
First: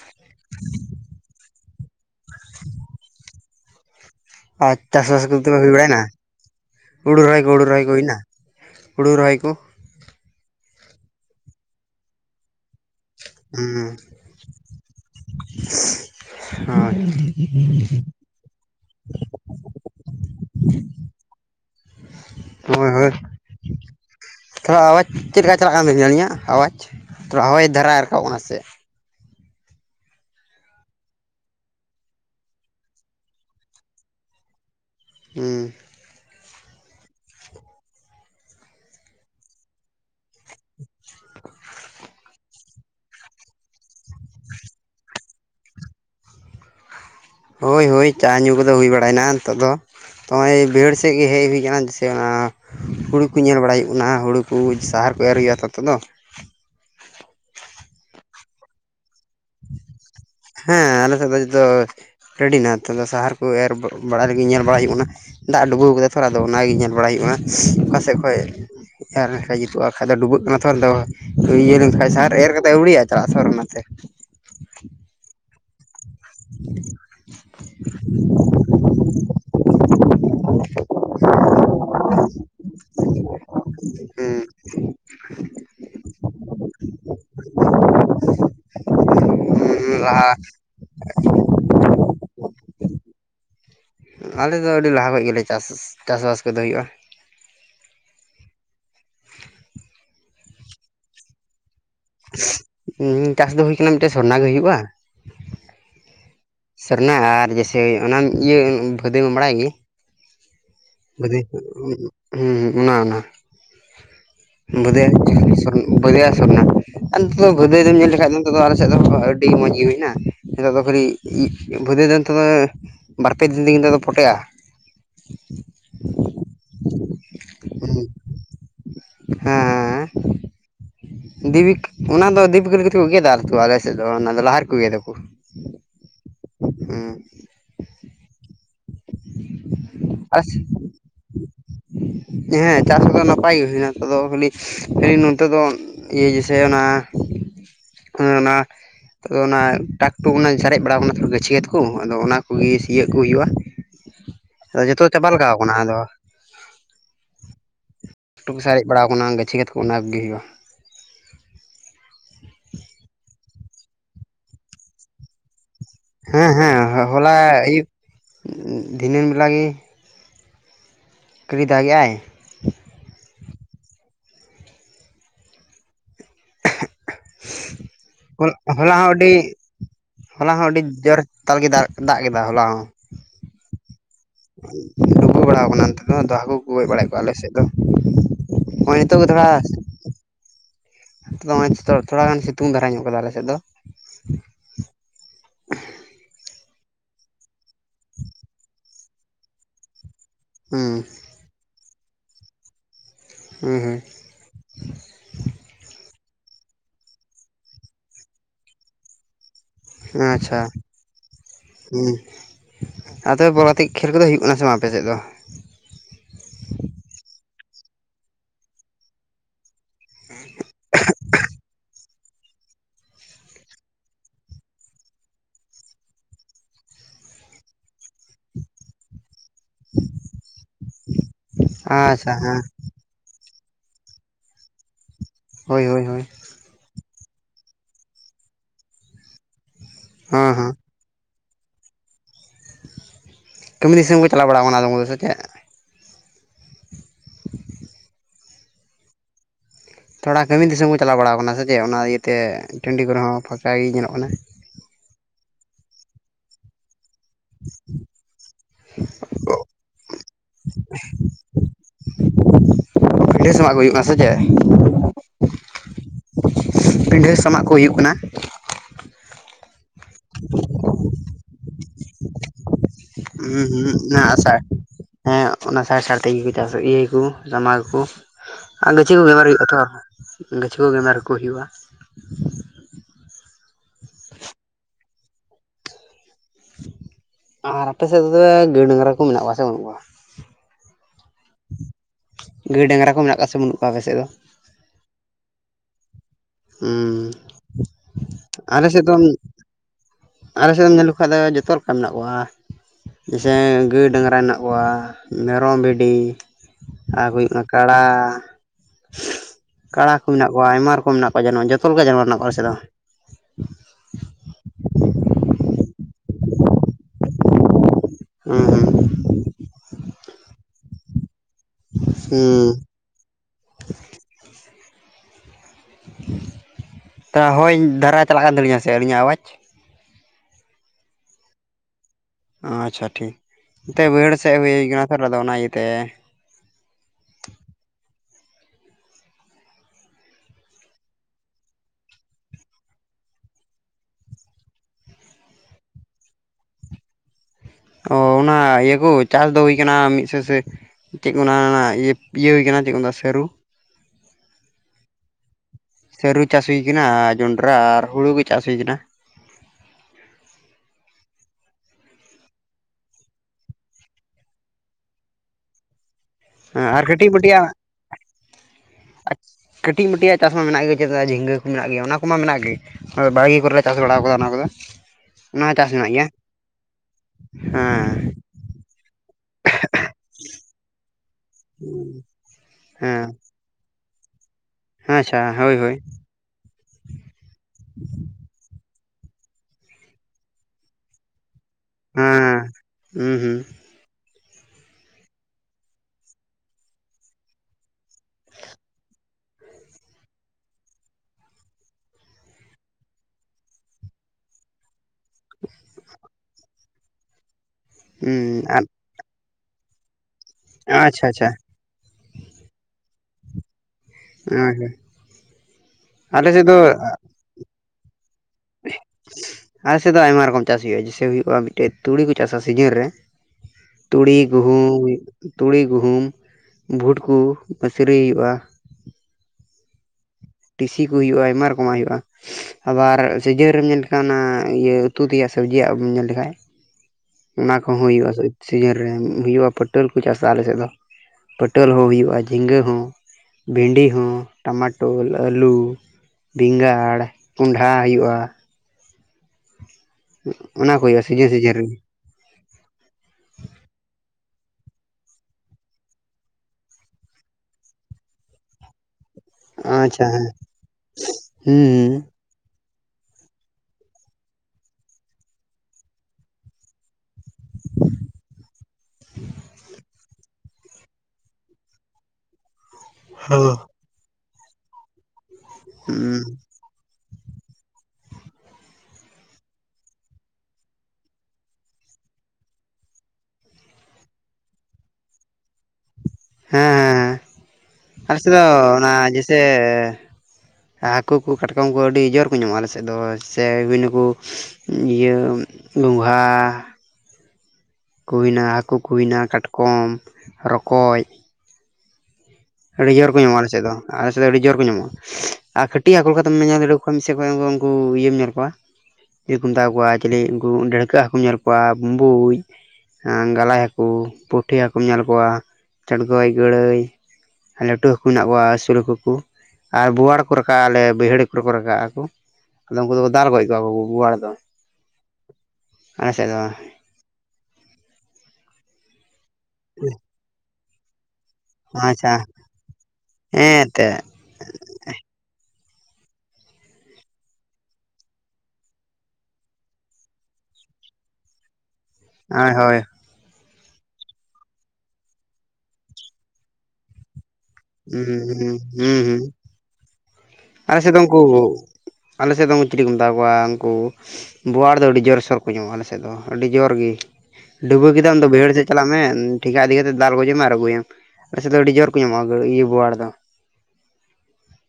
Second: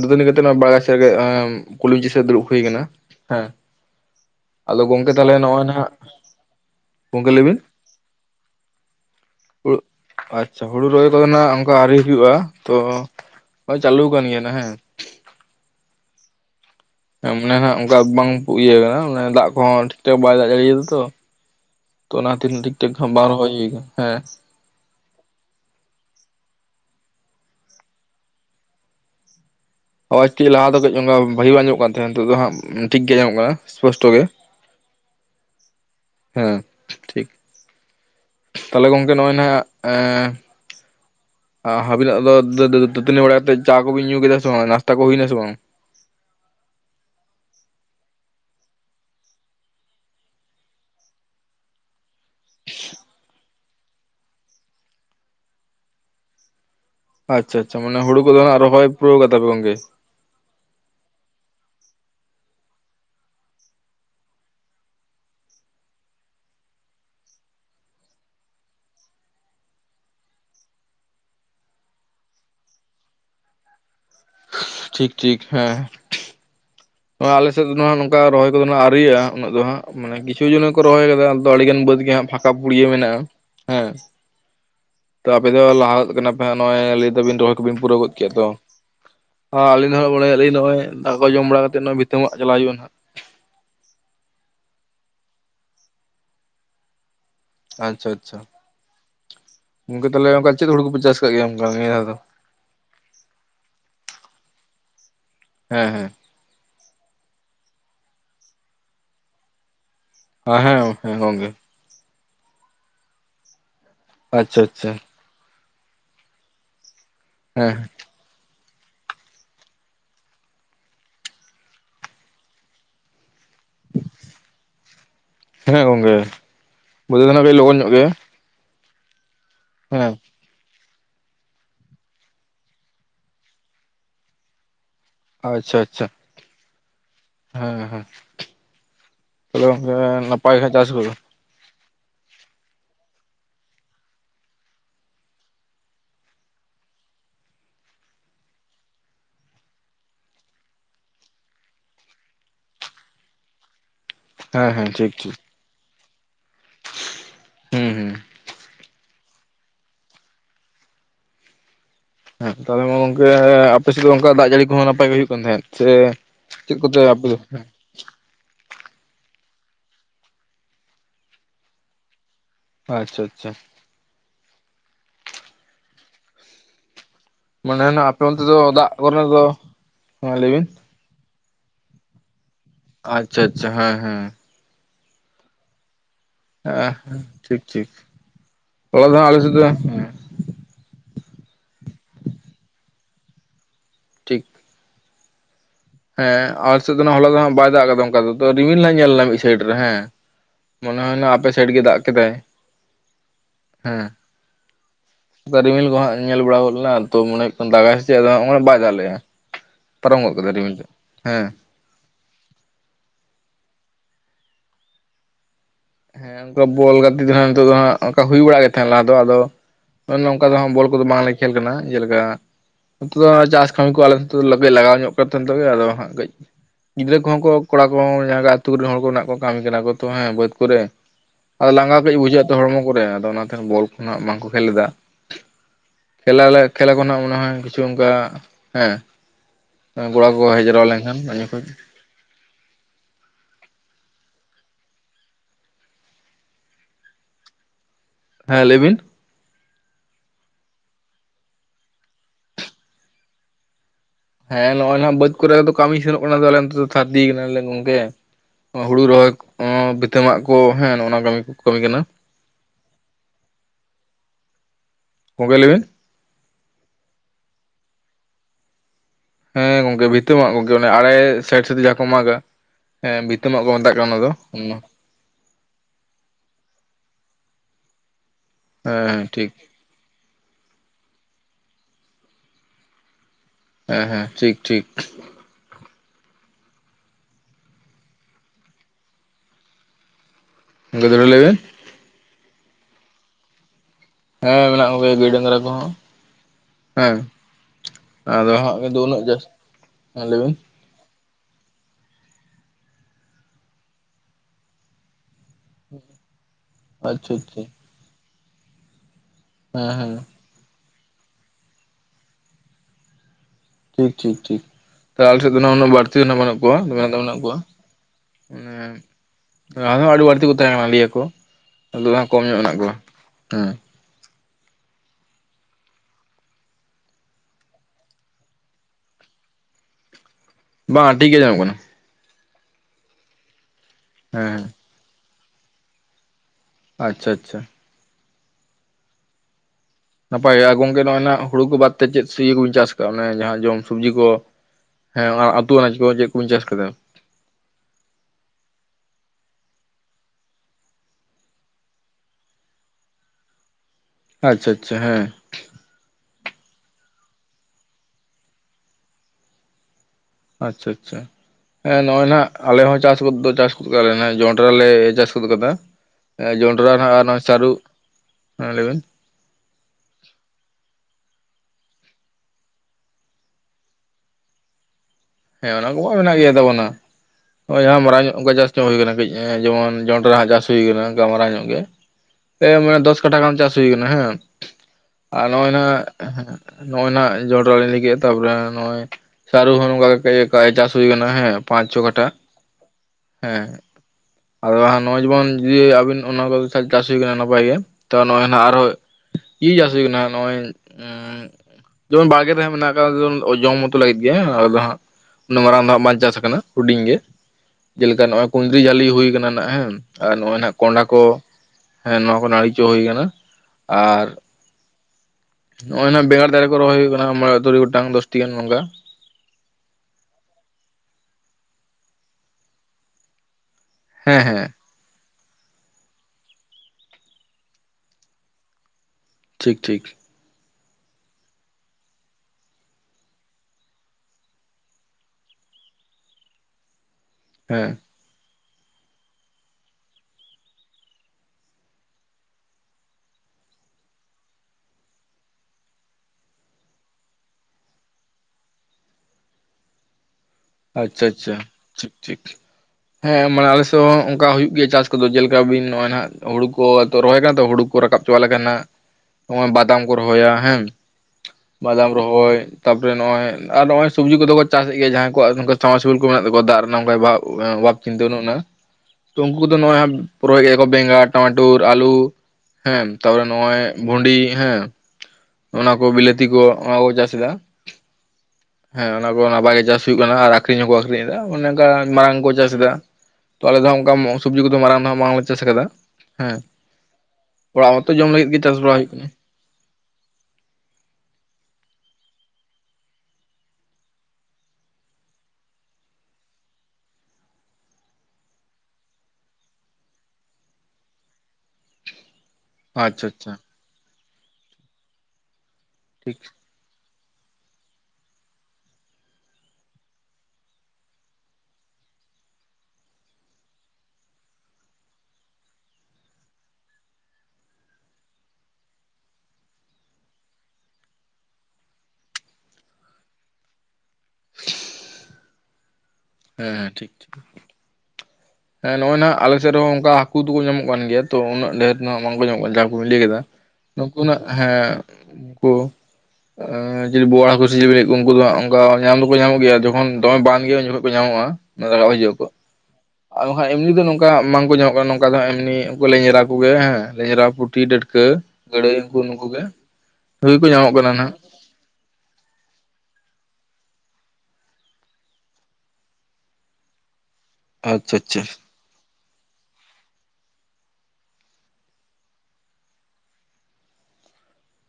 [unintelligible] ᱫᱟᱹᱛᱟᱱᱤ ᱠᱟᱛᱮᱜ ᱵᱟᱲᱮ ᱥᱮ [unintelligible] ᱠᱩᱞᱦᱤ ᱥᱮᱫ ᱫᱩᱲᱩᱵ ᱦᱩᱭ ᱠᱟᱱᱟ ᱦᱮᱸ᱾ ᱟᱨ ᱟᱫᱚ ᱜᱚᱝᱠᱮ ᱪᱟᱥ-ᱵᱟᱥ ᱛᱟᱦᱚᱞᱮ ᱠᱚ ᱛᱚ ᱱᱚᱜᱼᱚᱭ ᱦᱩᱭ ᱱᱟᱦᱟᱜ ᱵᱟᱲᱟᱭᱱᱟ ᱦᱩᱲᱩ ᱜᱚᱝᱠᱮ ᱨᱚᱦᱚᱭ ᱞᱟᱹᱭ ᱵᱤᱱ ᱦᱩᱲᱩ ᱨᱚᱦᱚᱭ? ᱦᱩᱭᱱᱟ [unintelligible] ᱦᱩᱲᱩ ᱨᱚᱦᱚᱭ ᱠᱩ? ᱟᱪᱪᱷᱟ ᱦᱩᱲᱩ ᱨᱚᱦᱚᱭ ᱠᱚᱫᱚᱱᱟᱜ ᱚᱱᱠᱟ ᱟᱨᱤ ᱦᱩᱭᱩᱜᱼᱟ ᱛᱚ ᱦᱚᱸ ᱪᱟᱹᱞᱩ ᱠᱟᱱ ᱜᱮᱭᱟ ᱱᱟᱜ ᱦᱮᱸ ᱦᱩᱸ [unintelligible] ᱢᱟᱱᱮ ᱦᱟᱸᱜ ᱚᱱᱠᱟ ᱦᱚᱭ ᱵᱟᱝ ᱤᱭᱟᱹ ᱠᱟᱱᱟ ᱢᱟᱱᱮ ᱫᱟᱜ ᱠᱚᱦᱚᱸ ᱴᱷᱤᱠ ᱴᱷᱟᱠ ᱵᱟᱭ ᱫᱟᱜ [unintelligible] ᱛᱚ ᱚᱱᱟ ᱠᱷᱟᱛᱤᱨ ᱰᱤᱠ ᱴᱟᱠ [unintelligible] ᱦᱳᱭ ᱱᱟ ᱦᱮᱸ ᱠᱷᱮᱣᱟ ᱟᱣᱟᱡ ᱪᱮᱜ ᱞᱮᱠᱟ ᱪᱟᱞᱟᱜ ᱛᱟᱞᱤᱧᱟ ᱟᱞᱤᱧᱟᱜ? ᱟᱣᱟᱡ ᱛᱷᱚᱲᱟ ᱦᱚᱭ ᱫᱷᱟᱨᱟᱭ ᱨᱟᱠᱟᱵ ᱠᱟᱱᱟ ᱥᱮ? ᱟᱣᱟᱡ ᱴᱤ ᱞᱟᱦᱟ ᱫᱚ ᱠᱟᱹᱡ ᱚᱱᱠᱟ ᱵᱷᱟᱜᱤ ᱵᱟᱝ ᱧᱟᱢᱚᱜ ᱠᱟᱱ ᱛᱟᱦᱮᱸᱫ ᱱᱤᱛᱚᱜ ᱫᱚ ᱦᱟᱸᱜ ᱴᱷᱤᱠ ᱜᱮ ᱧᱟᱢᱚᱜ ᱠᱟᱱᱟ ᱥᱯᱚᱥᱴᱚ ᱜᱮ᱾ ᱦᱩᱸ ᱦᱮᱸ ᱛᱟᱦᱞᱮ ᱜᱚᱝᱠᱮ ᱱᱚᱭ ᱦᱟᱜ ᱮᱸᱻ ᱦᱟᱵᱤᱱᱟᱜ ᱫᱚ ᱫᱟᱹ ᱫᱟᱹᱛᱱᱤ ᱵᱟᱲᱟ ᱠᱟᱛᱮ ᱪᱟ ᱠᱚᱵᱤᱱ ᱧᱩ ᱠᱮᱫᱟ ᱥᱮ ᱵᱟᱝ ᱱᱟᱥᱛᱟ ᱠᱚ ᱦᱩᱭᱱᱟ ᱥᱮ ᱵᱟᱝ? ᱦᱳᱭ ᱦᱳᱭ ᱪᱟ ᱧᱩ ᱠᱚᱫᱚ ᱦᱩᱭ ᱵᱟᱲᱟᱭᱱᱟ ᱱᱤᱛᱚᱜ ᱫᱚ᱾ ᱛᱚᱭ ᱵᱟᱹᱭᱦᱟᱹᱲ ᱥᱮᱫ ᱜᱮ ᱦᱮᱡ ᱦᱩᱭ ᱠᱟᱱᱟ [unintelligible] ᱦᱩᱲᱩ ᱠᱚ ᱧᱮᱞ ᱵᱟᱲᱟᱭ ᱦᱩᱭᱩᱜ ᱠᱟᱱᱟ ᱦᱩᱲᱩ ᱠᱚ ᱥᱟᱨ ᱠᱚ ᱮᱨ ᱦᱩᱭᱩᱜᱼᱟ ᱛᱚᱛᱚ ᱫᱚ ᱾ ᱟᱪᱪᱷᱟ ᱟᱪᱪᱷᱟ ᱦᱩᱲᱩ ᱠᱚᱫᱚᱱᱟᱜ ᱨᱚᱦᱚᱭ ᱯᱩᱨᱟᱹᱣ ᱠᱟᱫᱟ ᱯᱮ ᱜᱚᱝᱠᱮ? ᱦᱮᱸ ᱟᱞᱮ ᱥᱮᱫ ᱫᱚ ᱡᱷᱚᱛᱚ ᱨᱮᱰᱤᱱᱟ ᱛᱟᱞᱮ ᱥᱟᱦᱟᱨ ᱠᱩ ᱮᱨ ᱵᱟᱲᱟᱭ ᱞᱟᱹᱜᱤᱫ ᱧᱮᱞ ᱵᱟᱲᱟ ᱦᱩᱭᱩᱜ ᱠᱟᱱᱟ ᱾ ᱫᱟᱜ ᱰᱩᱵᱩᱣ ᱠᱟᱫᱟ ᱛᱷᱚᱲᱟ ᱟᱫᱚ ᱚᱱᱟᱜᱤᱭ ᱧᱮᱞ ᱵᱟᱲᱟᱭ ᱦᱩᱭᱩᱜ ᱠᱟᱱᱟ ᱚᱠᱟ ᱥᱮᱜ ᱠᱷᱚᱡ ᱮᱨ ᱤᱭᱟᱹ ᱞᱮᱱᱠᱷᱟᱱᱡ ᱥᱟᱨ ᱮᱨ ᱠᱟᱛᱮ ᱟᱹᱣᱲᱤᱡᱼᱟ ᱪᱟᱞᱟᱜ ᱥᱟᱨ ᱚᱱᱟᱛᱮ᱾ ᱴᱷᱤᱠ ᱴᱷᱤᱠ ᱦᱮᱸ᱾ [inaudible] ᱟᱞᱮ ᱥᱮᱫ ᱫᱚ ᱱᱟᱣᱟ ᱱᱚᱝᱠᱟ ᱨᱚᱦᱚᱭ ᱠᱚᱫᱚ ᱱᱟᱜ ᱟᱹᱣᱨᱤᱡᱟᱜᱼᱟ ᱩᱱᱟᱹᱜ ᱫᱚ ᱦᱟᱸᱜ᱾ ᱢᱟᱱᱮ ᱠᱤᱪᱷᱩ ᱡᱚᱱᱚ ᱠᱚ ᱨᱚᱦᱚᱭ ᱠᱟᱫᱟ ᱟᱹᱰᱤ ᱜᱟᱱ ᱵᱟᱹᱫᱽ ᱜᱮ ᱦᱟᱜ ᱯᱷᱟᱸᱠᱟ ᱯᱩᱲᱭᱟᱹ ᱢᱮᱱᱟᱜᱼᱟ ᱦᱮᱸ᱾ ᱦᱩᱸ᱾ ᱛᱚ ᱟᱯᱮ ᱫᱚ ᱞᱟᱦᱟᱜ ᱠᱟᱱᱟ ᱯᱮ ᱦᱟᱸᱜ ᱱᱚᱭ ᱞᱟᱹᱭ ᱫᱟᱵᱤᱱ ᱨᱚᱦᱚᱭ ᱠᱚᱵᱤᱱ ᱯᱩᱨᱟᱹᱣ ᱜᱚᱫ ᱠᱮᱫ ᱫᱚ᱾ ᱦᱩᱸ ᱟᱹᱞᱤᱧ ᱦᱚᱸᱟᱜ ᱢᱚᱱᱮ ᱞᱟᱦᱟ ᱟᱹᱞᱤᱧ ᱱᱚᱜ ᱚᱚᱭ ᱫᱟᱠᱟ ᱡᱚᱢᱵᱟᱲᱟ ᱠᱟᱛᱮᱜ ᱵᱷᱤᱛᱟᱹᱢᱟᱜ ᱪᱟᱞᱟᱜ ᱦᱩᱭᱩᱜᱼᱟ ᱱᱟᱦᱟᱜ᱾ ᱟᱞᱮᱫᱚ ᱟᱹᱰᱤ ᱞᱟᱦᱟ ᱠᱷᱚᱡ ᱜᱮᱞᱮ ᱪᱟᱥ ᱪᱟᱥᱵᱟᱥ ᱠᱚᱫᱚ ᱦᱩᱭᱩᱜᱼᱟ᱾ ᱟᱪᱪᱷᱟ ᱟᱪᱪᱷᱟ ᱜᱚᱝᱠᱮ ᱛᱟᱦᱚᱞᱮ ᱚᱱᱠᱟ ᱪᱮᱫ ᱦᱩ ᱠᱚᱯᱮ ᱪᱟᱥ ᱟᱠᱟᱫ ᱜᱮᱭᱟ ᱚᱱᱠᱟ ᱱᱤᱭᱟᱹ ᱫᱷᱟᱣ ᱫᱚ᱾ ᱦᱩᱸ ᱪᱟᱥ ᱫᱚ ᱦᱩᱭᱳ ᱠᱟᱱᱟ ᱢᱤᱫᱴᱮᱡ ᱥᱚᱨᱱᱟ ᱜᱮ ᱦᱩᱭᱩᱜᱼᱟ᱾ ᱦᱮᱸ ᱦᱮᱸ᱾ ᱥᱚᱨᱟᱱᱟ ᱟᱨ ᱡᱮᱭᱥᱮ ᱚᱱᱟ ᱤᱭᱟᱹ ᱵᱷᱟᱹᱫᱤᱢ ᱵᱟᱲᱟᱭ ᱜᱮ? ᱦᱮᱸ ᱦᱮᱸ᱾ ᱵᱩᱫᱚᱭ ᱜᱚᱝᱠᱮ ᱦᱮᱸ ᱚᱱᱟ ᱚᱱᱟ ᱟᱪᱪᱷᱟ ᱟᱪᱪᱷᱟ ᱵᱩᱫᱮ ᱥᱚᱨ ᱵᱟᱹᱫᱟᱹᱭ ᱥᱚᱨᱱᱟ ᱟᱨ ᱱᱤᱛ ᱫᱚ ᱦᱮᱸ ᱵᱟᱹᱫᱟᱹᱭ ᱫᱚᱢ ᱧᱮᱞ ᱞᱮᱠᱷᱟᱱᱡ ᱫᱚ ᱱᱚᱜ ᱫᱚ ᱟᱞᱮ ᱥᱮᱫ ᱫᱚ ᱟᱹᱰᱤ ᱢᱚᱸᱡᱽ ᱜᱮ ᱦᱩᱭ ᱮᱱᱟ ᱱᱤᱛᱚᱜ ᱫᱚ ᱠᱷᱟᱹᱞᱤ ᱵᱫᱤ ᱫ ᱛᱮᱫᱚ ᱵᱷᱟᱹᱫᱟᱹᱭ ᱫᱚ ᱵᱟᱨ ᱯᱮ ᱫᱤᱱ ᱛᱮᱜᱤᱱ ᱛᱮᱫ ᱫᱚ ᱯᱚᱴᱮᱜᱼᱟ᱾ ᱦᱮᱸ ᱜᱚᱝᱠᱮ ᱵᱟᱹᱭᱦᱟᱹᱲ ᱠᱷᱚᱱᱟᱜ ᱞᱚᱜᱚᱱ ᱧᱚᱜ ᱜᱮ, ᱦᱮᱸ ᱦᱮᱸ᱾ ᱫᱤᱵᱤᱠ ᱚᱱᱟ ᱫᱚ [unintelligible] ᱜᱮᱫᱟ ᱟᱞᱮ ᱥᱮᱫ ᱫᱚ ᱚᱱᱟ ᱫᱚ ᱞᱟᱦᱟ ᱨᱮᱠᱚ ᱜᱮᱫᱟ ᱠᱚ ᱟᱪᱪᱷᱟ ᱟᱪᱪᱷᱟ᱾ ᱦᱮᱸ ᱦᱮᱸ ᱦᱮᱸ ᱛᱟᱦᱚᱞᱮ ᱜᱚᱝᱠᱮ ᱟᱨ ᱱᱟᱯᱟᱭ ᱜᱮ ᱪᱟᱥ ᱠᱚ ᱦᱩᱭᱩᱜ-ᱟ? ᱦᱮᱸ ᱪᱟᱥ ᱠᱚᱫᱚ ᱱᱟᱯᱟᱭ ᱜᱮ ᱦᱩᱭᱱᱟ, ᱟᱫᱚ ᱠᱷᱟᱹᱞᱤ ᱠᱷᱟᱹᱞᱤ ᱱᱚᱛᱮ ᱫᱚ ᱤᱭᱟᱹ ᱡᱥᱮ ᱚᱱᱟ ᱚᱱᱟ, ᱟᱫᱚ ᱚᱱᱟ ᱴᱟᱠ ᱴᱩᱠ ᱚᱱᱟ ᱥᱟᱨᱮᱡ ᱵᱟᱲᱟ ᱟᱠᱟᱱᱟ ᱛᱷᱚᱲ ᱜᱟᱹᱪᱷᱤ ᱜᱟᱹᱮᱛ ᱠᱚ ᱟᱫᱚ ᱚᱱᱟ ᱠᱚᱜᱮ ᱥᱤᱭᱳᱜ ᱠᱚ ᱦᱩᱭᱩᱜᱼᱟ᱾ ᱦᱮᱸ ᱟᱫᱚ ᱦᱮᱸ ᱡᱚᱛᱚ ᱴᱷᱤᱠ ᱫᱚ ᱪᱟᱵᱟ ᱴᱷᱤᱠ ᱞᱮᱡᱟᱣ ᱟᱠᱟᱱᱟ ᱟᱫᱚ ᱦᱩᱸ ᱦᱩᱸ ᱞᱟᱹᱴᱩ ᱜᱮ ᱥᱟᱨᱮᱡ ᱵᱟᱲᱟᱟᱣ ᱠᱟᱱᱟ ᱜᱟᱹᱪᱷᱤ ᱜᱟᱮᱛ ᱠᱚ ᱚᱱᱟ ᱠᱚᱮ ᱦᱩᱭᱩᱜᱼᱟ᱾ ᱦᱮᱸ ᱛᱟᱦᱚᱞᱮ ᱜᱚᱝᱠᱮ ᱟᱯᱮ ᱥᱮᱫ ᱫᱚ ᱚᱱᱠᱟ ᱫᱟᱜ ᱡᱟᱹᱲᱤ ᱠᱚᱦᱚᱸ ᱱᱟᱯᱟᱭ ᱜᱮ ᱦᱩᱭᱩᱜ ᱠᱟᱱ ᱛᱟᱦᱮᱸᱫ? ᱥᱮ ᱦᱮᱸ ᱪᱮᱫ ᱦᱮᱸ ᱠᱚᱛᱮ ᱟᱯᱮ ᱦᱚᱞᱟ ᱫᱚ ᱟᱹᱭᱩᱵ ᱫᱷᱤᱱᱟᱹᱢ ᱞᱟᱝ ᱠᱤ ᱫᱟᱜᱮᱫᱼᱟᱭ ᱟᱪᱪᱷᱟ ᱟᱪᱪᱷᱟ᱾ ᱢᱟᱱᱮ ᱟᱯᱮ ᱚᱱᱛᱮ ᱫᱚ ᱫᱟᱜ ᱦᱚᱞᱟ ᱦᱚᱸ ᱠᱚᱨᱮᱱᱟᱜ ᱟᱹᱰᱤ ᱫᱚ ᱦᱮᱸ ᱞᱟᱹᱭ ᱦᱚᱞᱟ ᱵᱤᱱ ᱦᱚᱸ ᱟᱹᱰᱤ ᱡᱚᱨ ᱛᱟᱞ ᱜᱮ ᱫᱟᱜ ᱠᱮᱫᱟ ᱦᱚᱞᱟ ᱦᱚᱸ᱾ ᱟᱪᱪᱷᱟ ᱟᱪᱪᱷᱟ ᱦᱮᱸ ᱦᱮᱸ᱾ [unintelligible] ᱵᱟᱲᱟ ᱠᱟᱱᱟ ᱱᱚᱛᱮ ᱫᱚ ᱫᱟᱜ ᱦᱟᱹᱠᱩ ᱠᱚ ᱜᱚᱡ ᱦᱮᱸ ᱵᱟᱲᱟᱭᱮᱫ ᱠᱚᱣᱟ ᱟᱞᱮ ᱥᱮᱫ ᱴᱷᱤᱠ ᱫᱚ ᱴᱷᱤᱠ ᱱᱚᱜᱼᱚᱭ ᱦᱚᱞᱟ ᱫᱚ ᱱᱤᱛᱚᱜ ᱜᱮ ᱦᱟᱸᱜ ᱟᱞᱮ ᱛᱷᱚᱲᱟ ᱥᱮᱫ ᱫᱚ ᱦᱮᱸ ᱛᱷᱚᱲᱟ ᱜᱟᱱ ᱥᱤᱛᱩᱝ ᱫᱷᱟᱨᱟ ᱧᱚᱜ ᱠᱟᱫᱟ ᱟᱞᱮᱥᱮᱫ ᱫᱚ ᱴᱷᱤᱠ ᱦᱮᱸ ᱟᱨᱞ ᱥᱮᱫ ᱫᱚ ᱦᱚᱞᱟ ᱫᱚ ᱦᱟᱸᱜ ᱵᱟᱭ ᱫᱟᱜ ᱠᱟᱫᱟ ᱚᱱᱠᱟ ᱫᱚ ᱨᱤᱢᱤᱞ ᱦᱟᱸᱜ ᱧᱮᱞ ᱞᱮᱱᱟ ᱢᱤᱫ ᱥᱟᱭᱤᱰ ᱨᱮ ᱦᱮᱸ ᱦᱩᱸ ᱢᱚᱱᱮ ᱦᱩᱭᱱᱟ ᱟᱯᱮ ᱥᱟᱭᱤᱰ ᱜᱮ ᱫᱟᱜ ᱠᱮᱫᱟᱭ ᱦᱩᱸ ᱦᱮᱸ ᱫ ᱨᱤᱢᱤᱞ ᱠᱚᱦᱟᱸᱜ ᱧᱮᱞ ᱵᱟᱲᱟ ᱜᱚᱫ ᱞᱮᱱᱟ ᱛᱚ ᱢᱚᱱᱮ ᱦᱩᱭᱩᱜ ᱫᱟᱜᱟᱭ ᱦᱥᱤ ᱟᱫᱚ ᱵᱟᱭ ᱫᱟᱜᱞᱮᱼᱟ ᱯᱟᱨᱚᱢ ᱦᱩᱸ ᱜᱚᱫ ᱠᱟᱫᱟᱭ ᱟᱪᱪᱷᱟ ᱨᱤᱢᱤᱞ ᱦᱮᱸ ᱦᱩᱸ ᱟᱫᱚ ᱛᱚᱵᱮ ᱵᱚᱞᱛᱮᱜ [unintelligible] ᱠᱷᱮᱞ ᱠᱚᱫᱚ ᱦᱩᱭᱩᱜ ᱠᱟᱱᱟ ᱥᱮ ᱵᱟᱝ ᱟᱯᱮᱥᱮᱫ ᱫᱚ ᱦᱮᱸ ᱚᱱᱠᱟ ᱵᱚᱞ ᱜᱟᱛᱮᱜ ᱫᱚᱜ ᱱᱤᱛᱚᱜ ᱫᱚ ᱦᱟᱜ ᱚᱱᱠᱟ ᱦᱩᱭ ᱵᱟᱲᱟᱜ ᱜᱮ ᱛᱟᱦᱮᱸᱫ ᱞᱟᱦᱟ ᱫᱚ ᱟᱫᱚ ᱱᱚᱝᱠᱟ ᱫᱚ ᱦᱟᱸᱜ ᱵᱚᱞ ᱠᱚᱫᱚ ᱵᱟᱝᱞᱮ ᱠᱷᱮᱞ ᱠᱟᱱᱟ ᱡᱮᱞᱮᱠᱟ ᱱᱚᱛᱮ ᱫᱚ ᱪᱟᱥ ᱠᱟᱹᱢᱤ ᱠᱚ ᱟᱞᱮ ᱱᱤᱛ ᱫᱚ ᱞᱟᱜᱟᱣ ᱧᱚᱜ ᱠᱟᱱᱛ ᱫᱚ ᱟᱫᱚ ᱦᱟᱜ ᱠᱟᱹᱡ ᱜᱤᱫᱽᱨᱟᱹ ᱠᱚᱦᱚᱸ ᱠᱚᱲᱟ ᱠᱚᱦᱚ ᱟᱛᱩ ᱨᱮᱱ ᱦᱚᱲ ᱠᱚ ᱢᱮᱱᱟᱜ ᱠᱚ ᱠᱟᱹᱢᱤ ᱠᱟᱱᱟ ᱠᱚ ᱛᱚ ᱦᱮᱸ ᱵᱟᱹᱫᱽ ᱠᱚᱨᱮ ᱟᱫᱚ ᱞᱟᱸᱜᱟ ᱠᱟᱹᱡ ᱟᱪᱪᱷᱟ ᱵᱩᱡᱷᱟᱹᱜ ᱟ ᱛᱚ ᱦᱮᱸ ᱦᱚᱲᱢᱚ ᱠᱚ ᱠᱚᱨᱮ ᱟᱫᱚ ᱚᱱᱟᱛᱮ ᱵᱚᱞ ᱠᱷᱚᱱᱟᱜ ᱵᱟᱝᱠᱚ ᱠᱷᱮᱞᱮᱫᱟ ᱦᱳᱭ ᱦᱳᱭ ᱦᱳᱭ ᱠᱷᱮᱞᱟᱞᱮ ᱠᱷᱮᱞᱟ ᱠᱚᱱᱟᱜ ᱢᱚᱱᱮ ᱠᱤᱪᱷᱩ ᱚᱱᱠᱟ ᱦᱮᱸ ᱜᱚᱲᱟ ᱠᱚ ᱦᱮᱸ ᱦᱮᱡ ᱦᱮᱸ ᱡᱟᱨᱣᱟ ᱞᱮᱱᱠᱷᱟᱱ ᱦᱟᱱ ᱢᱟᱱ ᱠᱚ [unintelligible] ᱠᱟᱹᱢᱤ ᱫᱤᱥᱚᱢ ᱠᱚ ᱪᱟᱞᱟᱣ ᱵᱟᱲᱟᱜ ᱚᱱᱟ ᱟᱫᱚᱢ ᱠᱚᱫᱚ ᱥᱮ ᱪᱮᱫ ᱦᱮᱸ ᱞᱟᱹᱭᱵᱤᱱ ᱛᱷᱚᱲᱟ ᱠᱟᱹᱢᱤ ᱫᱤᱥᱚᱢ ᱠᱚ ᱪᱟᱞᱟᱣ ᱵᱟᱲᱟ ᱟᱠᱟᱱᱟ ᱥᱮ ᱪᱮᱫ ᱚᱱᱟ ᱤᱭᱟᱹᱛᱮ ᱴᱟᱺᱰᱤ ᱠᱚᱨᱮ ᱦᱚᱸ ᱯᱷᱟᱠᱟ ᱜᱮ ᱧᱮᱞᱚᱜ ᱠᱟᱱᱟ ᱦᱮᱸ ᱱᱚᱜᱼᱚᱭ ᱱᱟ ᱵᱟᱹᱫ ᱠᱚᱨᱮ ᱫᱚ ᱠᱟᱹᱢᱤ ᱥᱮᱱᱚᱜ ᱠᱟᱱᱟ ᱛᱟᱞᱮ ᱚᱱᱛᱮ ᱫᱚ ᱠᱷᱟᱫᱤ ᱠᱟᱱᱟᱞᱮ ᱜᱚᱝᱠᱮ ᱦᱩᱲᱩ ᱨᱚᱦᱚᱭ ᱛᱟᱹᱟᱢᱟᱜ ᱠᱚ ᱦᱮᱸ ᱱᱚ ᱚᱱᱟ ᱠᱟᱹᱢᱤ ᱠᱚ ᱠᱟᱹᱢᱤ ᱠᱟᱱᱟ [unintelligible] ᱥᱟᱢᱟᱜ ᱠᱚ ᱦᱩᱭᱩᱜᱼᱟ ᱥᱮ ᱪᱮᱫ ᱜᱚᱢᱠᱮ ᱞᱟᱹᱭ ᱵᱤᱱ ᱯᱤᱰᱷᱟᱹ ᱥᱟᱢᱟᱜ ᱠᱚ ᱦᱩᱭᱩᱜ ᱠᱟᱱᱟ ᱦᱮᱸ ᱜᱚᱝᱠᱮ ᱵᱤᱛᱟᱹ ᱢᱟᱜ ᱜᱚᱝᱠᱮ ᱚᱱᱮ ᱟᱲᱟᱮ ᱥᱟᱭᱤᱴ ᱥᱟᱭᱤᱴ ᱛᱮ ᱡᱟᱦᱟᱸ ᱠᱚ ᱢᱟᱜᱟ ᱦᱮᱸ ᱵᱤᱛᱟᱹᱢᱟᱜ ᱠᱚ ᱢᱮᱛᱟᱜ ᱠᱟᱱᱟ ᱚᱱᱟ ᱫᱚ ᱦᱮᱸ ᱚᱱᱟ ᱥᱟᱨ ᱥᱟᱨ ᱛᱮᱜᱮ ᱠᱚ ᱪᱟᱥᱟ ᱤᱭᱟᱹᱠᱚ ᱡᱟᱢᱟᱠᱚ ᱟᱨ ᱜᱟᱹᱪᱷᱤ ᱠᱚ ᱦᱮᱸ ᱵᱮᱵᱚᱦᱟᱨ ᱴᱷᱤᱠ ᱦᱩᱭᱩᱜᱼᱟ ᱛᱚ ᱟᱨ ᱜᱟᱹᱪᱷᱤ ᱠᱚ ᱜᱮᱢᱮᱨᱠᱩ ᱦᱩᱭᱩᱜᱼᱟ ᱦᱮᱸ ᱦᱮᱸ ᱴᱷᱤᱠ ᱴᱷᱤᱠ ᱟᱨ ᱟᱯᱮ ᱥᱮᱫ ᱫᱚ ᱜᱟᱹᱭ ᱰᱟᱝᱜᱨᱟ ᱠᱚ ᱢᱮᱱᱟᱜ ᱠᱚᱣᱟ ᱥᱮ ᱵᱟᱹᱱᱩᱜ ᱠᱚᱣᱟ ᱡᱳᱨ ᱧᱚᱜ ᱞᱟᱹᱭ ᱵᱤᱱ ᱜᱟᱹᱭ ᱰᱟᱝᱜᱨᱟ ᱠᱚ ᱢᱮᱱᱟᱜ ᱠᱟᱫ ᱥᱮ ᱵᱟᱹᱱᱩᱜ ᱠᱚᱣᱟ ᱟᱯᱮ ᱥᱮᱫ ᱫᱚ ᱦᱮᱸ ᱢᱮᱱᱟᱜ ᱠᱚᱜᱮᱭᱟ ᱜᱟᱹᱭ ᱰᱟᱝᱜᱨᱟ ᱠᱚᱦᱚᱸ ᱦᱮᱸ ᱦᱩᱸ ᱟᱫᱚ ᱦᱟᱸᱜ ᱩᱱᱟᱹᱜ ᱡᱟᱹᱛᱤ ᱞᱟᱹᱭ ᱵᱤᱱ ᱟᱯᱮ ᱥᱮᱫ ᱧᱮᱞ ᱞᱮᱠᱷᱟᱱᱡ ᱫᱚ ᱡᱚᱛᱚ ᱞᱮᱠᱟ ᱢᱮᱱᱟᱜ ᱠᱚᱣᱟ ᱥᱮ ᱜᱟᱹᱭ ᱰᱟᱝᱜᱨᱟ ᱦᱮᱱᱟᱜ ᱠᱚᱣᱟ ᱢᱮᱨᱚᱢ ᱵᱷᱤᱰᱤ ᱟᱨ ᱟᱪᱪᱷᱟ ᱦᱩᱭᱩᱜ ᱟᱪᱪᱷᱟ ᱠᱟᱱᱟ ᱠᱟᱲᱟ ᱦᱮᱸ ᱦᱮᱸ ᱠᱟᱲᱟ ᱠᱚ ᱢᱮᱱᱟᱜ ᱠᱚ ᱠᱚᱣᱟ ᱟᱭᱢᱟ ᱨᱚᱠᱚᱢ ᱢᱮᱱᱟᱜ ᱠᱚᱣᱟ ᱡᱟᱱᱚ ᱡᱚᱛᱚ ᱞᱮᱠᱟ ᱡᱟᱱᱣᱟᱨ ᱢᱮᱱᱟᱜ ᱠᱚᱣᱟ ᱥᱮᱫ ᱫᱚ ᱴᱷᱤᱠ ᱴᱷᱤᱠ ᱴᱷᱤᱠ ᱛᱚ ᱟᱞᱮᱥᱮᱫ ᱫᱚ ᱩᱱᱟᱹᱜ ᱵᱟᱹᱲᱛᱤ ᱦᱟᱜ ᱵᱟᱱᱩᱜ ᱠᱚᱣᱟ ᱢᱮᱱᱟᱜ ᱫᱚ ᱢᱮᱱᱟᱜ ᱠᱚᱣᱟ ᱦᱩᱸ ᱦᱩᱸ ᱩ ᱟᱰᱤ ᱵᱟᱲᱛᱤ ᱠᱚ ᱛᱟᱦᱮ ᱠᱟᱱᱟ ᱞᱟᱹᱭ ᱟᱠᱚ ᱟᱫᱚ ᱚᱱᱟ ᱠᱚᱢ ᱧᱚᱜ ᱦᱩᱸ ᱢᱮᱱᱟᱜ ᱠᱚᱣᱟ ᱦᱩᱸ ᱦᱳᱭ ᱫᱷᱟᱨᱟ ᱪᱟᱞᱟᱜ ᱠᱟᱱ ᱛᱟᱞᱤᱧᱟ ᱥᱮ ᱟᱹᱞᱤᱧᱟᱜ ᱟᱣᱟᱡ ᱵᱟᱝᱟ ᱴᱷᱤᱠ ᱜᱮ ᱟᱡᱚᱢᱚᱜ ᱠᱟᱱᱟ ᱟᱪᱪᱷᱟ ᱴᱷᱤᱠ ᱮᱱᱛᱮ ᱵᱟᱹᱭᱦᱟᱹᱲ ᱦᱮᱸ ᱥᱮᱡ ᱦᱮᱸ᱾ ᱦᱩᱭ ᱟᱠᱟᱱᱟ ᱛᱟᱦᱚᱞᱮ ᱟᱫᱚ ᱚᱱᱟ ᱤᱭᱟᱹᱛᱮ ᱟᱪᱪᱷᱟ ᱪᱷᱟ ᱱᱟᱯᱟᱭ ᱜᱮᱼᱟ ᱜᱚᱝᱠᱮ ᱱᱚᱜᱼᱚᱭ ᱱᱟᱜ ᱦᱩᱲᱩ ᱵᱟᱫ ᱛᱮ ᱪᱮᱫ ᱤᱭᱟᱹ ᱠᱚ ᱪᱟᱥ ᱟᱠᱟᱫᱼᱟ ᱚᱱᱮ ᱡᱟᱦᱟᱸ ᱡᱚᱢ ᱥᱚᱵᱡᱤ ᱠᱚ ᱦᱮᱸ ᱚᱱᱟ ᱟᱛᱩ ᱟᱱᱟᱡᱽ ᱠᱚ ᱪᱮᱫ ᱠᱚᱵᱤᱱ ᱪᱟᱥ ᱟᱠᱟᱫᱟ ᱚ ᱚᱱᱟ ᱤᱭᱟᱹ ᱠᱚ ᱪᱟᱥ ᱫᱚ ᱦᱩᱭ ᱟᱠᱟᱱᱟ ᱢᱤᱫᱥᱮᱥᱮ ᱪᱮᱫ ᱚᱱᱟ ᱚᱱᱟ ᱨᱮᱱᱟᱜ ᱤᱭᱟᱹ ᱦᱩᱭ ᱠᱟᱱᱟ ᱪᱮᱫ ᱢᱮ ᱥᱟᱹᱨᱩ ᱟᱪᱪᱷᱟ ᱟᱪᱪᱷᱟ ᱦᱮᱸ ᱥᱟᱹᱨᱩ ᱪᱟᱥ ᱦᱩᱭᱠᱟᱱᱟ ᱡᱚᱸᱰᱨᱟ ᱟᱨ ᱦᱩᱲᱩ ᱜᱮ ᱪᱟᱥ ᱦᱩᱭᱠᱟᱱᱟ ᱟᱪᱪᱷᱟ ᱟᱪᱪᱷᱟ ᱦᱮᱸ ᱱᱚᱜᱼᱚᱭ ᱱᱟᱜ ᱟᱞᱮ ᱦᱚᱸ ᱪᱟᱥ ᱫᱚ ᱪᱟᱥ ᱜᱚᱫ ᱠᱟᱜᱟᱞᱮ ᱡᱚᱸᱰᱨᱟ ᱞᱮ ᱪᱟᱥ ᱜᱚᱫ ᱠᱟᱫᱟ ᱡᱚᱸᱰᱨᱟ ᱱᱟᱦᱟᱜ ᱠᱟᱹᱴᱤᱡ ᱟᱨ ᱢᱟᱹᱴᱤᱡᱟᱜ ᱥᱟᱹᱨᱩ ᱦᱮᱸ ᱞᱟᱹᱭ ᱵᱮᱱ ᱠᱟᱹᱴᱤᱡ ᱢᱟᱹᱴᱤᱡᱟᱜ ᱪᱟᱥ ᱢᱟ ᱢᱮᱱᱟᱜ ᱜᱮᱭᱟ ᱪᱮᱫᱟᱜ ᱡᱷᱤᱸᱜᱟᱹ ᱠᱚ ᱢᱮᱱᱟᱜ ᱜᱮᱭᱟ ᱚᱱᱟ ᱠᱚ ᱢᱟ ᱢᱮᱱᱟᱜ ᱜᱮ ᱵᱟᱲᱜᱮ ᱠᱚᱨᱮᱞᱮ ᱪᱟᱥ ᱵᱟᱲᱟ ᱠᱟᱫᱟ ᱚᱱᱟ ᱠᱚᱫᱚ ᱦᱮᱸ ᱚᱱᱟ ᱠᱚᱢᱟ ᱢᱮᱱᱟᱜ ᱜᱮᱭᱟ ᱛᱟᱵᱚᱱᱟ ᱱᱚᱜᱚᱭ ᱡᱟᱦᱟᱸ ᱦᱮᱸ ᱢᱟᱨᱟᱝ ᱧᱚᱜ ᱠᱟᱡ ᱪᱚᱜ ᱦᱩᱭ ᱟᱠᱟᱱᱟ ᱠᱟᱹᱡ ᱡᱮᱢᱚᱱ ᱡᱚᱱᱰᱨᱟ ᱦᱟᱸᱜ ᱪᱟᱥ ᱦᱩᱭ ᱟᱠᱟᱱᱟ ᱜᱟᱞᱢᱟᱨᱟᱣ ᱧᱚᱜ ᱢᱟᱱᱮ ᱫᱚᱥ ᱠᱟᱴᱷᱟ ᱦᱮᱸ ᱜᱟᱱ ᱪᱟᱥ ᱦᱩᱭ ᱟᱠᱟᱱᱟ ᱦᱮᱸ ᱟᱪᱪᱷᱟ ᱟᱨ ᱱᱚᱜᱼᱚᱭ ᱦᱳᱭ ᱦᱳᱭ ᱱᱟᱦᱟᱜ ᱦᱮᱸ ᱱᱚᱜᱚᱭ ᱡᱚᱱᱴᱨᱟ ᱵᱮᱱ ᱞᱟᱹᱭ ᱠᱮᱫ ᱛᱟᱯᱚᱨᱮ ᱱᱚᱜᱼᱚᱭ ᱥᱟᱨᱩ ᱦᱚᱸ ᱱᱚᱝᱠᱟ ᱜᱮ ᱪᱟᱥ ᱦᱩᱭ ᱠᱟᱱᱟ ᱦᱮᱸ ᱯᱟᱸᱪ ᱪᱚ ᱠᱟᱴᱟ ᱦᱮᱸ ᱦᱩᱸ ᱦᱮᱸ ᱦᱩᱸ ᱟᱫᱚ ᱱᱚᱜᱼᱚᱭ ᱡᱮᱢᱚᱱ ᱡᱩᱫᱤ ᱟᱵᱤᱱ ᱚᱱᱟ ᱠᱚ ᱪᱟᱥ ᱦᱩᱭ ᱟᱠᱟᱱᱟ ᱱᱟᱯᱟᱭ ᱜᱮ ᱛᱚ ᱱᱚᱜᱼᱚᱭ ᱱᱟᱦᱟᱜ ᱟᱨᱦᱚᱸ ᱤᱭᱩ ᱪᱟᱥ ᱦᱩᱭᱩᱜ ᱠᱟᱱᱟ ᱱᱚᱜᱼᱚᱭ ᱡᱮᱢᱚᱱ ᱵᱟᱲᱜᱮ ᱨᱮ ᱢᱮᱱᱟᱜ ᱟᱠᱟᱫᱟ ᱡᱮᱢᱚᱱ ᱡᱚᱢ ᱢᱚᱛᱚ ᱞᱟᱹᱜᱤᱫ ᱜᱮ ᱟᱫᱚ ᱦᱟᱸᱜ ᱚᱱᱟ ᱢᱟᱨᱟᱝ ᱫᱚ ᱦᱟᱸᱜ ᱵᱟᱝ ᱪᱟᱥ ᱟᱠᱟᱱᱟ ᱦᱩᱰᱤᱧ ᱜᱮ ᱡᱮᱞᱮᱠᱟ ᱱᱚᱜᱼᱚᱭ ᱠᱩᱸᱫᱽᱨᱤ ᱦᱩᱸ ᱡᱷᱟᱹᱞᱤ ᱦᱩᱭ ᱟᱠᱟᱱᱟ ᱦᱮᱸ ᱟᱨ ᱱᱚᱜᱚᱭ ᱱᱟᱱᱟᱜ ᱠᱚᱸᱰᱟ ᱠᱚ ᱟᱪᱪᱷᱟ ᱟᱪᱪᱷᱟ ᱦᱮᱸ ᱱᱚᱣᱟ ᱠᱚ ᱱᱟᱲᱤ ᱪᱚ ᱦᱩᱭ ᱟᱠᱟᱱᱟ ᱟᱨ ᱦᱮᱸ ᱦᱮᱸ ᱦᱚᱸᱜᱼᱚᱭ ᱱᱟ ᱵᱮᱜᱟᱨ ᱟᱞᱮ ᱫᱟᱨᱮ ᱥᱮᱫ ᱠᱚ ᱫᱚ ᱨᱚᱦᱚᱭ ᱦᱩᱭᱩᱜ ᱠᱟᱱᱟ ᱢᱚᱬᱮ ᱛᱩᱨᱩᱭ ᱜᱚᱴᱟᱝ ᱫᱚᱥᱴᱤ ᱜᱟᱱ ᱱᱚᱝᱠᱟ ᱟᱨ ᱥᱮᱫ ᱫᱚ ᱟᱭᱢᱟ ᱨᱚᱠᱚᱢ ᱪᱟᱥ ᱦᱩᱭᱩᱜᱼᱟ ᱡᱮᱭᱮ ᱦᱩᱭᱩᱜᱼᱟ ᱢᱤᱫᱴᱮᱡ ᱛᱩᱲᱤ ᱠᱚ ᱪᱟᱥᱟ ᱥᱤᱡᱤᱱ ᱨᱮ ᱻ [unintelligible] ᱛᱩᱲᱤ ᱜᱩᱦᱩᱢ ᱛᱩᱲᱤ ᱜᱩᱦᱩᱢ ᱵᱷᱩᱴᱠᱚ ᱢᱤᱥᱨᱤ ᱦᱩᱭᱩᱜᱼᱟ ᱴᱷᱤᱠ ᱴᱷᱤᱠ ᱴᱤᱥᱤ ᱠᱚ ᱦᱩᱭᱩᱜᱼᱟ ᱟᱭᱢᱟ ᱨᱚᱠᱚᱢᱟᱜ ᱦᱩᱭᱩᱜᱼᱟ ᱟᱵᱟᱨ ᱥᱤᱡᱤᱱ ᱨᱮᱢ ᱧᱮᱞ ᱞᱮᱠᱷᱟᱱ ᱚᱱᱟ ᱤᱭᱟ. ᱩᱛᱩ ᱛᱮᱭᱟᱜ ᱥᱚᱵᱽᱡᱤᱭᱟᱜ ᱧᱮᱞ ᱞᱮᱠᱟᱱ ᱚᱱᱟ ᱦᱮᱸ ᱠᱚᱦᱚᱸ ᱦᱩᱭᱩᱜᱼᱟ ᱥᱤᱡᱤᱱ ᱨᱮ ᱦᱩᱭᱩᱜᱼᱟ ᱯᱟᱹᱴᱟᱹᱞ ᱠᱚ ᱪᱟᱥᱟ ᱟᱞᱮ ᱥᱮᱫ ᱫᱚ᱾ ᱯᱟᱹᱴᱟᱹᱞ ᱦᱚᱸ ᱦᱩᱭᱩᱜᱼᱟ ᱡᱷᱤᱸᱜᱟᱹ ᱦᱚᱸ᱾ ᱵᱷᱤᱰᱤ ᱦᱚᱸ ᱴᱟᱢᱟᱴᱳᱞ ᱟᱹᱞᱩ ᱵᱮᱸᱜᱟᱲ ᱠᱚᱸᱰᱷᱟ ᱦᱩᱭᱩᱜᱼᱟ᱾ ᱚᱱᱟ ᱠᱚ ᱦᱩᱭᱩᱜᱼᱟ ᱟᱪᱪᱷᱟ ᱥᱤᱡᱤᱱ ᱟᱪᱪᱷᱟ ᱥᱤᱡᱤᱱ ᱨᱮ᱾ ᱴᱷᱤᱠ ᱴᱷᱤᱠ᱾ ᱦᱮᱸ ᱢᱟᱱᱮ ᱟᱞᱮᱥᱮᱫ ᱦᱚᱸ ᱚᱱᱠᱟ ᱦᱩᱭᱩᱜ ᱜᱮᱭᱟ ᱪᱟᱥ ᱠᱚᱫᱚ ᱡᱮᱞᱮᱠᱟ ᱵᱵᱤᱱ ᱱᱚᱜᱼᱚᱭ ᱦᱟᱜ ᱦᱩᱲᱩ ᱠᱚ ᱨᱚᱦᱚᱭ ᱠᱟᱱᱟ ᱛᱚ ᱦᱩᱲᱩ ᱠᱚ ᱨᱟᱠᱟᱵ ᱡᱚᱣᱟᱜ ᱞᱮᱠᱟᱱᱟᱜ ᱱᱚᱜᱼᱚᱭ ᱵᱟᱫᱟᱢ ᱠᱚ ᱨᱚᱦᱚᱭᱟ ᱦᱮᱸ ᱵᱟᱫᱟᱢ ᱨᱚᱦᱚᱭ ᱛᱟᱯᱚᱨᱮ ᱱᱚᱜᱼᱚᱭ ᱟᱨ ᱱᱚᱜᱼᱚᱭ ᱥᱚᱵᱽᱡᱤ ᱠᱚᱫᱚ ᱠᱚ ᱪᱟᱥᱮᱫ ᱜᱮᱭᱟ ᱡᱟᱦᱟᱸᱭ ᱠᱚᱣᱟᱜ ᱥᱟᱢᱢᱟᱨᱥᱤᱵᱚᱞ ᱠᱚ ᱢᱮᱱᱟᱜ ᱛᱟᱠᱚᱣᱟ ᱫᱟᱜ ᱨᱮᱱᱟᱜ ᱱᱚᱝᱠᱟ ᱚᱵᱷᱟᱵᱽ ᱪᱤᱱᱛᱟᱹ ᱵᱟᱹᱱᱩᱜ ᱟᱱᱟ ᱛᱳ ᱩᱱᱠᱩ ᱠᱚᱫᱚ ᱱᱚᱣᱟ ᱯᱚᱨᱚᱭ ᱮᱫᱟ ᱠᱚ ᱵᱮᱸᱜᱟᱲ, ᱴᱟᱢᱟᱴᱳᱨ, ᱟᱞᱩ ᱦᱮᱸ ᱛᱟᱯᱚᱨᱮ ᱦᱩᱸ ᱱᱚᱜᱼᱚᱭ ᱵᱷᱩᱸᱰᱤ ᱦᱮᱸ ᱚᱱᱟ ᱠᱚ ᱦᱩᱸ ᱦᱮᱸ ᱵᱤᱞᱟᱹᱛᱤ ᱠᱚ ᱚᱱᱟ ᱠᱚ ᱪᱟᱥ ᱮᱫᱟ ᱦᱮᱸ ᱚᱱᱟ ᱠᱚ ᱱᱟᱯᱟᱭ ᱜᱮ ᱪᱟᱥ ᱦᱩᱭᱩᱜ ᱠᱟᱱᱟ ᱟᱨ ᱟᱠᱷᱨᱤᱧ ᱦᱚᱸᱠᱚ ᱟᱠᱷᱨᱤᱧ ᱮᱫᱟ ᱚᱱᱮ ᱚᱱᱠᱟ ᱢᱟᱨᱟᱝ ᱠᱚ ᱪᱟᱥ ᱮᱫᱟ ᱛᱚ ᱟᱞᱮ ᱫᱚ ᱚᱱᱠᱟ ᱥᱚᱵᱽᱡᱤ ᱠᱚᱫᱚ ᱢᱟᱨᱟᱝ ᱫᱚ ᱵᱟᱝᱞᱮ ᱪᱟᱥ ᱟᱠᱟᱫᱟ᱾ ᱦᱮᱸ ᱦᱮᱸ ᱚᱲᱟᱜ ᱢᱚᱛᱚ ᱡᱚᱢ ᱞᱟᱹᱜᱤᱫ ᱜᱮ ᱪᱟᱥ ᱵᱟᱲᱟ ᱦᱩᱭᱩᱜ ᱠᱟᱱᱟ᱾ ᱛᱮᱻᱮᱻᱮ ᱦᱟᱹᱠᱩ ᱠᱚ ᱠᱟᱴᱠᱚᱢ ᱠᱚ ᱟᱹᱰᱤ ᱡᱳᱨ ᱠᱚ ᱧᱟᱢᱚᱜᱼᱟ ᱟᱞᱮ ᱥᱮᱫ ᱫᱚ ᱥᱮ ᱟᱹᱵᱤᱱ ᱱᱩᱠᱩ ᱤᱭᱟᱹ ᱜᱚᱝᱜᱷᱟ᱾ ᱦᱩᱭᱱᱟ ᱦᱟᱹᱠᱩ ᱠᱚ ᱦᱩᱭᱱᱟ ᱠᱟᱴᱠᱚᱢ ᱨᱚᱠᱚᱡ ᱟᱹᱰᱤ ᱟᱪᱪᱷᱟ ᱡᱳᱨ ᱠᱚ ᱟᱪᱪᱷᱟ ᱧᱟᱢᱼᱟ ᱟᱞᱮᱥᱮᱫ ᱫᱚ ᱟᱞᱮᱥᱮᱫ ᱫᱚ ᱟᱹᱰᱤ ᱡᱳᱨ ᱠᱚ ᱧᱟᱢᱚᱜᱼᱟ ᱟᱨ ᱠᱟᱹᱴᱤᱡ [unintelligible] ᱴᱷᱤᱠ ᱚᱠᱚᱭ ᱢᱮᱥᱮ ᱚᱠᱚᱭ ᱩᱱᱠᱩ ᱤᱭᱟᱹᱢ ᱧᱮᱞ ᱠᱚᱣᱟ [unintelligible] ᱠᱚ ᱢᱮᱛᱟᱣᱟ ᱠᱚᱣᱟ ᱪᱤᱞᱤ ᱩᱱᱠᱩ ᱰᱟᱹᱲᱠᱟᱹ ᱦᱟᱹᱠᱩ ᱧᱮᱞ ᱠᱚᱣᱟ ᱵᱩᱢᱵᱩᱡ᱾ ᱜᱟᱞᱟᱭ ᱦᱟᱹᱠᱩ ᱯᱩᱴᱷᱤ ᱦᱟᱹᱠᱩᱢ ᱧᱮᱞ ᱠᱚᱣᱟ ᱪᱚᱰᱜᱚᱡ ᱜᱟᱹᱲᱟᱹᱭ᱾ ᱞᱟᱹᱴᱩ ᱦᱟᱹᱠᱩ ᱱᱟᱜᱷ ᱠᱚᱣᱟ ᱟᱹᱥᱩᱞ ᱦᱟᱹᱠᱩ ᱠᱚ ᱟᱨ ᱵᱳᱣᱟᱲ ᱠᱚ ᱨᱟᱠᱟᱵᱼᱟ ᱟᱞᱮ ᱵᱟᱹᱭᱦᱟᱹᱲᱤ ᱠᱚᱨᱮ ᱠᱚ ᱨᱟᱠᱟᱵ ᱟᱠᱚ ᱟᱫᱚ ᱩᱱᱠᱩ ᱫᱚᱠᱚ ᱫᱟᱞ ᱜᱚᱡ ᱠᱚᱣᱟ ᱵᱚᱣᱟᱲ ᱫᱚ ᱟᱞᱮ ᱥᱮᱫ ᱫᱚ ᱦᱮᱸ ᱦᱮᱸ ᱴᱷᱤᱠ ᱴᱷᱤᱠ᱾ ᱦᱮᱸ ᱱᱚᱜᱼᱚᱭ ᱱᱟᱜ ᱟᱞᱮᱥᱮᱫ ᱨᱮᱦᱚᱸ ᱚᱱᱠᱟ ᱦᱟᱹᱠᱩ ᱫᱚᱠᱚ ᱧᱟᱢᱚᱜ ᱠᱟᱱ ᱜᱮᱭᱟ ᱛᱚ ᱩᱱᱟᱹᱜ ᱰᱷᱮᱨ ᱫᱚ ᱱᱟᱜᱷ ᱟᱪᱪᱷᱟ ᱵᱟᱝ ᱠᱚ ᱧᱟᱢᱚᱜ ᱠᱟᱱᱟ ᱡᱟᱦᱟᱸ ᱠᱚᱢ ᱞᱟᱹᱭ ᱠᱮᱫᱟ ᱦᱮᱸ ᱱᱩᱠᱩ ᱮᱱᱛᱮᱫ ᱱᱟᱜᱷ ᱦᱮᱸ ᱩᱱᱠᱩ ᱮᱸ ᱡᱤ ᱵᱳᱣᱟᱲ ᱦᱟᱹᱠᱩ ᱪᱤᱞᱤ ᱵᱮᱱ ᱞᱟᱹᱭ ᱠᱮᱫ ᱠᱚᱣᱟ ᱩᱱᱠᱩ ᱫᱚ ᱦᱟᱸᱜ ᱚᱱᱠᱟ ᱧᱟᱢ ᱫᱚᱠᱚ ᱧᱟᱢᱚᱜ ᱜᱮᱭᱟ, ᱡᱚᱠᱷᱚᱱ ᱫᱚᱢᱮ ᱵᱟᱫᱽ ᱜᱮᱭᱟ ᱩᱱ ᱡᱚᱠᱷᱚᱱ ᱠᱚ ᱧᱟᱢᱚᱜᱼᱟ᱾ [unintelligible] ᱦᱳᱭ ᱦᱳᱭ ᱮᱢᱱᱤ ᱫᱚ ᱱᱚᱝᱠᱟ ᱵᱟᱝ ᱠᱚ ᱧᱟᱢᱚᱜ ᱠᱟᱱᱟ ᱱᱚᱝᱠᱟ ᱫᱚ ᱮᱢᱱᱤ ᱩᱱᱠᱩ ᱞᱮᱸᱡᱽᱨᱟ ᱠᱚᱜᱮ ᱦᱮᱸ [unintelligible] ᱯᱩᱴᱤ ᱰᱟᱹᱴᱠᱟᱹ ᱦᱩᱸ ᱦᱩᱸ ᱜᱟᱹᱲᱟᱹᱭ ᱩᱱᱠᱩ ᱦᱩᱸ ᱦᱩᱸ ᱱᱩᱠᱩ ᱜᱮ ᱦᱩᱭ ᱠᱚ ᱧᱟᱢᱚᱜ ᱠᱟᱱᱟ ᱱᱟᱜᱷ [unintelligible] ᱟᱞᱮ ᱥᱮᱫ ᱫᱚ [inaudible] ᱢᱮᱛᱟ ᱠᱚᱣᱟ ᱩᱱᱠᱩ ᱵᱳᱣᱟᱲ ᱫᱚ ᱟᱹᱰᱤ ᱡᱳᱨᱥᱳᱨ ᱠᱚ ᱧᱟᱢᱚᱜᱼᱟ ᱟᱞᱮ ᱥᱮᱫ ᱫᱚ ᱟᱹᱰᱤ ᱡᱳᱨ ᱜᱮ᱾ ᱰᱩᱵᱟᱹ ᱟᱪᱪᱷᱟ ᱠᱮᱫᱟᱢ ᱟᱢ ᱟᱪᱪᱷᱟ ᱫᱚ ᱵᱟᱹᱭᱦᱟᱹᱲ ᱥᱮᱫ ᱪᱟᱞᱟᱜ ᱢᱮ ᱴᱷᱮᱸᱜᱟ ᱤᱫᱤ ᱠᱟᱛᱮ ᱫᱟᱞ ᱜᱚᱡᱮ ᱢᱮ ᱟᱨ ᱟᱹᱜᱩᱭᱮᱢ‌᱾ᱟᱞᱮᱥᱮᱫ ᱫᱚ ᱟᱹᱰᱤ ᱡᱳᱨ ᱠᱚ ᱧᱟᱢᱚᱜ-ᱟ᱾ ᱤᱭᱟᱹ ᱵᱳᱣᱟᱲ ᱫᱚ᱾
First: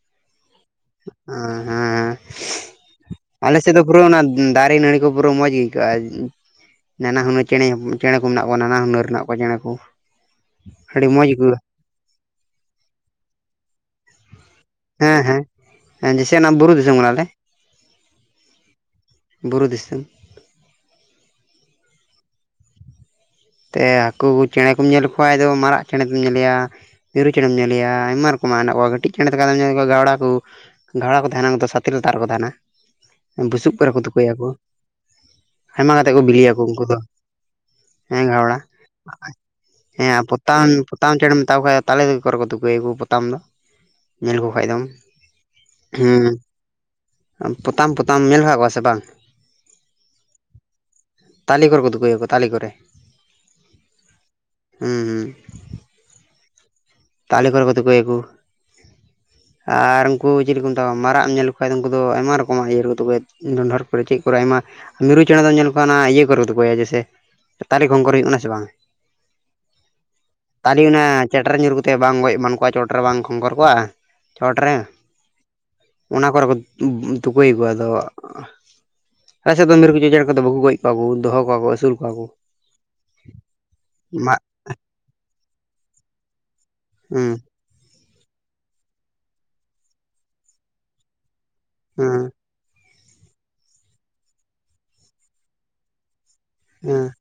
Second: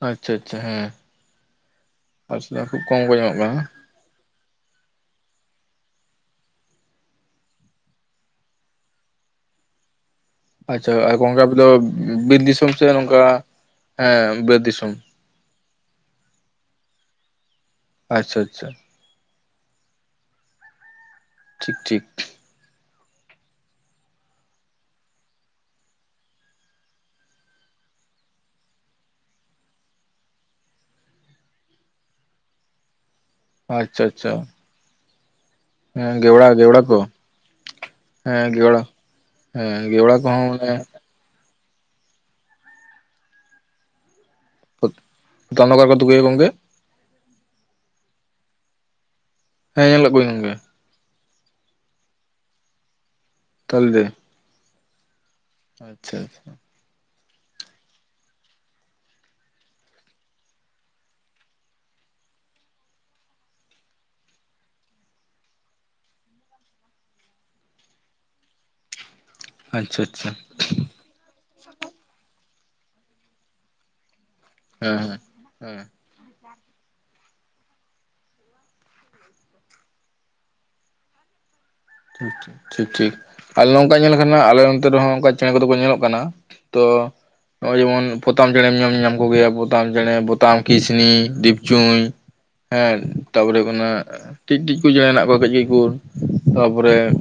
ᱟᱪᱪᱷᱟ ᱟᱪᱪᱷᱟ ᱦᱮᱸ ᱦᱮᱸ ᱦᱮᱸ ᱟᱪᱪᱷᱟ ᱠᱷᱩᱵ ᱠᱚᱢ ᱠᱚ ᱧᱟᱢᱚᱜ ᱟᱞᱮ ᱠᱟᱱᱟ ᱥᱮᱫ ᱫᱚ ᱯᱩᱨᱟᱹ ᱚᱱᱟ ᱫᱟᱨᱮ ᱱᱟᱹᱲᱤ ᱠᱚ ᱯᱩᱨᱟᱹ ᱢᱚᱸᱡᱽ ᱜᱮ ᱟᱹᱭᱠᱟᱹᱜᱼᱟ᱾ ᱱᱟᱱᱟ ᱦᱩᱱᱟᱹᱨ ᱪᱮᱬᱮ ᱪᱮᱬᱮ ᱠᱚ ᱢᱮᱱᱟᱜ ᱠᱚᱣᱟ ᱱᱟᱱᱟ ᱦᱩᱱᱟᱹᱨ ᱢᱮᱱᱟᱜ ᱠᱚᱣᱟ ᱪᱮᱬᱮ ᱠᱚ᱾ ᱟᱪᱪᱷᱟ ᱟᱹᱰᱤ ᱟᱨ ᱢᱚᱡᱽ ᱠᱚᱝᱠᱮ ᱟᱯᱮ ᱟᱹᱭᱠᱟᱹᱜᱼᱟ ᱫᱚ ᱵᱤᱨ ᱫᱤᱥᱚᱢ ᱥᱮ ᱱᱚᱝᱠᱟ ᱵᱟᱹᱫ ᱫᱤᱥᱚᱢ? ᱦᱮᱸ ᱦᱮᱸ ᱡᱮᱥᱮ ᱚᱱᱟ ᱵᱩᱨᱩ ᱫᱤᱥᱚᱢ ᱠᱟᱱᱟᱞᱮ᱾ ᱟᱪᱪᱷᱟ ᱟᱪᱪᱷᱟ᱾ ᱵᱩᱨᱩ ᱫᱤᱥᱚᱢ᱾ ᱴᱷᱤᱠ ᱴᱷᱤᱠ᱾ ᱛᱮ ᱦᱟᱹᱠᱩ ᱪᱮᱬᱮ ᱠᱚᱢ ᱧᱮᱞ ᱠᱷᱟᱡ ᱫᱚ ᱢᱟᱨᱟᱜ ᱪᱮᱬᱮ ᱧᱮᱞᱮᱭᱟ᱾ ᱢᱤᱨᱩ ᱪᱮᱬᱮᱢ ᱧᱮᱞᱮᱭᱟ ᱟᱭᱢᱟ ᱨᱚᱠᱚᱢ ᱟᱜ ᱦᱮᱱᱟᱜ ᱠᱚᱣᱟ ᱠᱟᱹᱴᱤᱡ ᱪᱮᱬᱮ ᱞᱮᱫᱚ ᱠᱚᱢ ᱧᱮᱞ ᱠᱚᱣᱟ ᱜᱟᱣᱲᱟ ᱠᱚ ᱜᱷᱟᱣᱲᱟ ᱠᱚ ᱛᱟᱦᱮᱱᱟ ᱱᱚᱛᱮ ᱫᱚ ᱥᱟᱛᱮ ᱞᱟᱛᱟᱨ ᱨᱮᱠᱚ ᱛᱟᱦᱮᱱᱟ, ᱵᱩᱥᱩᱵ ᱠᱚᱨᱮ ᱠᱚ ᱟᱪᱪᱷᱟ ᱟᱪᱪᱷᱟ ᱛᱩᱠᱟᱹᱭᱟᱠᱚ ᱟᱭᱢᱟ ᱠᱟᱛᱮ ᱦᱮᱸ ᱠᱚ ᱜᱮᱣᱲᱟ ᱵᱤᱞᱤᱭᱟᱠᱚ ᱜᱮᱣᱲᱟ ᱩᱱᱠᱩ ᱫᱚ ᱠᱚ ᱦᱮᱸ ᱜᱷᱣᱲᱟ, ᱜᱮᱣᱲᱟ ᱦᱮᱸ ᱠᱚᱦᱚᱸ ᱯᱚᱛᱟᱢ ᱢᱟᱱᱮ ᱯᱚᱛᱟᱢ ᱪᱮᱱᱮᱢ ᱢᱮᱛᱟᱠᱚ ᱠᱷᱟᱡ ᱛᱟᱞᱮ ᱫᱟᱨᱮ ᱠᱚᱨᱮ ᱠᱚ ᱛᱩᱠᱟᱹᱭᱟᱠᱚ ᱯᱚᱛᱟᱢ ᱫᱚ ᱧᱮᱞ ᱠᱚ ᱠᱷᱟᱱ ᱫᱚᱢ ᱯᱚᱛᱟᱢ ᱫᱚᱠᱟᱱ ᱨᱮᱠᱚ ᱛᱩᱠᱟᱹᱭᱟ ᱦᱮᱸ ᱜᱚᱝᱠᱮ ᱯᱚᱛᱟᱢ ᱯᱚᱛᱟᱢ ᱧᱮᱞ ᱠᱟᱜ ᱠᱚᱣᱟ ᱥᱮ ᱵᱟᱝ? ᱦᱮᱸ ᱧᱮᱞᱠᱟᱜ ᱠᱚᱶᱟᱹᱧ ᱜᱚᱝᱠᱮ ᱛᱟᱞᱤ ᱠᱚᱨᱮ ᱠᱚ ᱛᱩᱠᱟᱹᱣᱟᱠ ᱛᱟᱞᱤ ᱠᱚ ᱨᱮ ᱛᱟᱞᱤ ᱦᱩᱸ ᱦᱩᱸ ᱟᱪᱪᱷᱟ ᱟᱪᱪᱷᱟ ᱛᱟᱞᱤ ᱠᱚᱨᱮ ᱠᱚ ᱛᱩᱠᱟᱹ ᱣᱟᱠᱚ ᱟᱨ ᱩᱱᱠᱩ ᱪᱮᱞᱮ ᱠᱚ ᱢᱮᱛᱟᱠᱚᱣᱟ ᱢᱟᱨᱟᱜ ᱮᱢ ᱧᱮᱞ ᱠᱚᱠᱷᱟᱱᱡ ᱫᱚ ᱩᱱᱠᱩ ᱫᱚ ᱟᱭᱢᱟ ᱨᱚᱠᱚᱢᱟᱜ ᱤᱭᱟᱹ ᱠᱚ ᱛᱩᱠᱟᱹ ᱰᱚᱸᱰᱷᱚᱨ ᱠᱚᱨᱮ ᱪᱮᱫ ᱠᱚᱨᱮ ᱟᱭᱢᱟ ᱢᱤᱨᱩ ᱪᱮᱬᱮ ᱫᱚᱢ ᱧᱮᱞ ᱠᱚᱣᱟ ᱚᱱᱟ ᱤᱭᱟᱹ ᱠᱚᱨᱮ ᱛᱩᱠᱟᱹᱭᱟ ᱡᱮᱥᱮ ᱛᱟᱨᱤ ᱜᱚᱝᱜᱚᱨ ᱦᱩᱭᱩᱜᱼᱟ ᱥᱮ ᱵᱟᱝ ᱟᱪᱪᱷᱟ ᱟᱪᱪᱷᱟ ᱛᱟᱞᱤ ᱚᱱᱟ ᱪᱮᱴᱮᱨ ᱧᱩᱨ ᱠᱟᱛᱮ ᱵᱟᱝ ᱜᱚᱡ ᱮᱢᱟᱱ ᱠᱚᱜᱟ ᱪᱚᱴᱨᱮ ᱵᱟᱝ ᱠᱷᱚᱝᱜᱚᱨ ᱠᱚᱣᱟ ᱪᱚᱴᱨᱮ ᱦᱮᱸ ᱦᱮᱸ ᱦᱮᱸ ᱚᱱᱟ ᱠᱚᱨᱮ ᱠᱚ ᱛᱩᱠᱟᱹᱭᱟᱠᱚᱣᱟ ᱟᱫᱚ ᱟᱞᱮᱥᱮᱫ ᱫᱚ ᱢᱤᱨᱩ ᱪᱮ ᱪᱮᱬᱮ ᱠᱚᱫᱚ ᱵᱟᱠᱚ ᱜᱚᱡ ᱠᱚᱣᱟ ᱠᱚ ᱫᱚᱦᱚ ᱠᱚᱣᱟ ᱟᱹᱥᱩᱞ ᱠᱚᱣᱟ ᱠᱚ ᱴᱷᱷ ᱴᱷᱤᱠ ᱴᱷᱤᱠ᱾ᱱᱚᱝᱠᱟ ᱧᱮᱞ ᱠᱷᱟᱱ ᱢᱟᱜ ᱟᱞᱮ ᱱᱚᱱᱛᱮ ᱨᱮᱦᱚᱸ ᱚᱱᱠᱟ ᱪᱮᱬᱮ ᱠᱚᱫᱚ ᱠᱚ ᱧᱮᱞᱚᱜ ᱠᱟᱱᱟ᱾ ᱛᱚ ᱦᱩᱸ ᱱᱚᱜ-ᱚᱭ ᱡᱮᱢᱚᱱ ᱯᱚᱛᱟᱢ ᱪᱮᱬᱮᱢ ᱧᱚᱢ ᱧᱟᱢ ᱠᱚᱜᱮᱭᱟ ᱯᱚᱛᱟᱢ ᱪᱮᱬᱮ ᱯᱚᱛᱟᱢ ᱠᱤᱥᱱᱤ ᱫᱤᱯ ᱪᱩᱭ ᱦᱩᱸ ᱦᱮᱸ ᱛᱟᱯᱚᱨᱮ ᱦᱩᱭᱩᱜ ᱠᱟᱱᱟ ᱴᱤᱡᱴᱤᱡ ᱠᱚ ᱪᱮᱬᱮ ᱦᱮᱱᱟᱜ ᱠᱚᱣᱟ ᱠᱟᱹᱡ ᱠᱟᱹᱡ ᱠᱚ ᱦᱩᱸ ᱛᱟᱯᱚᱨᱮ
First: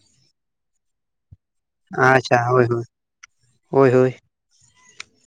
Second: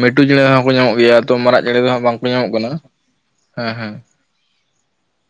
ᱢᱮᱴᱩ ᱪᱮᱬᱮ ᱫᱚ ᱦᱚᱸᱠᱚ ᱧᱟᱢᱚᱜ ᱜᱮᱭᱟ ᱛᱚ᱾ ᱢᱟᱨᱟᱜ ᱪᱮᱬᱮ ᱫᱚ ᱦᱟᱸᱜ ᱵᱟᱝᱠᱚ ᱟᱪᱪᱷᱟ ᱧᱟᱢᱚᱜ ᱦᱳᱭ ᱠᱟᱱᱟ ᱦᱳᱭ ᱦᱮᱸ ᱦᱳᱭ ᱦᱮᱸ ᱦᱳᱭ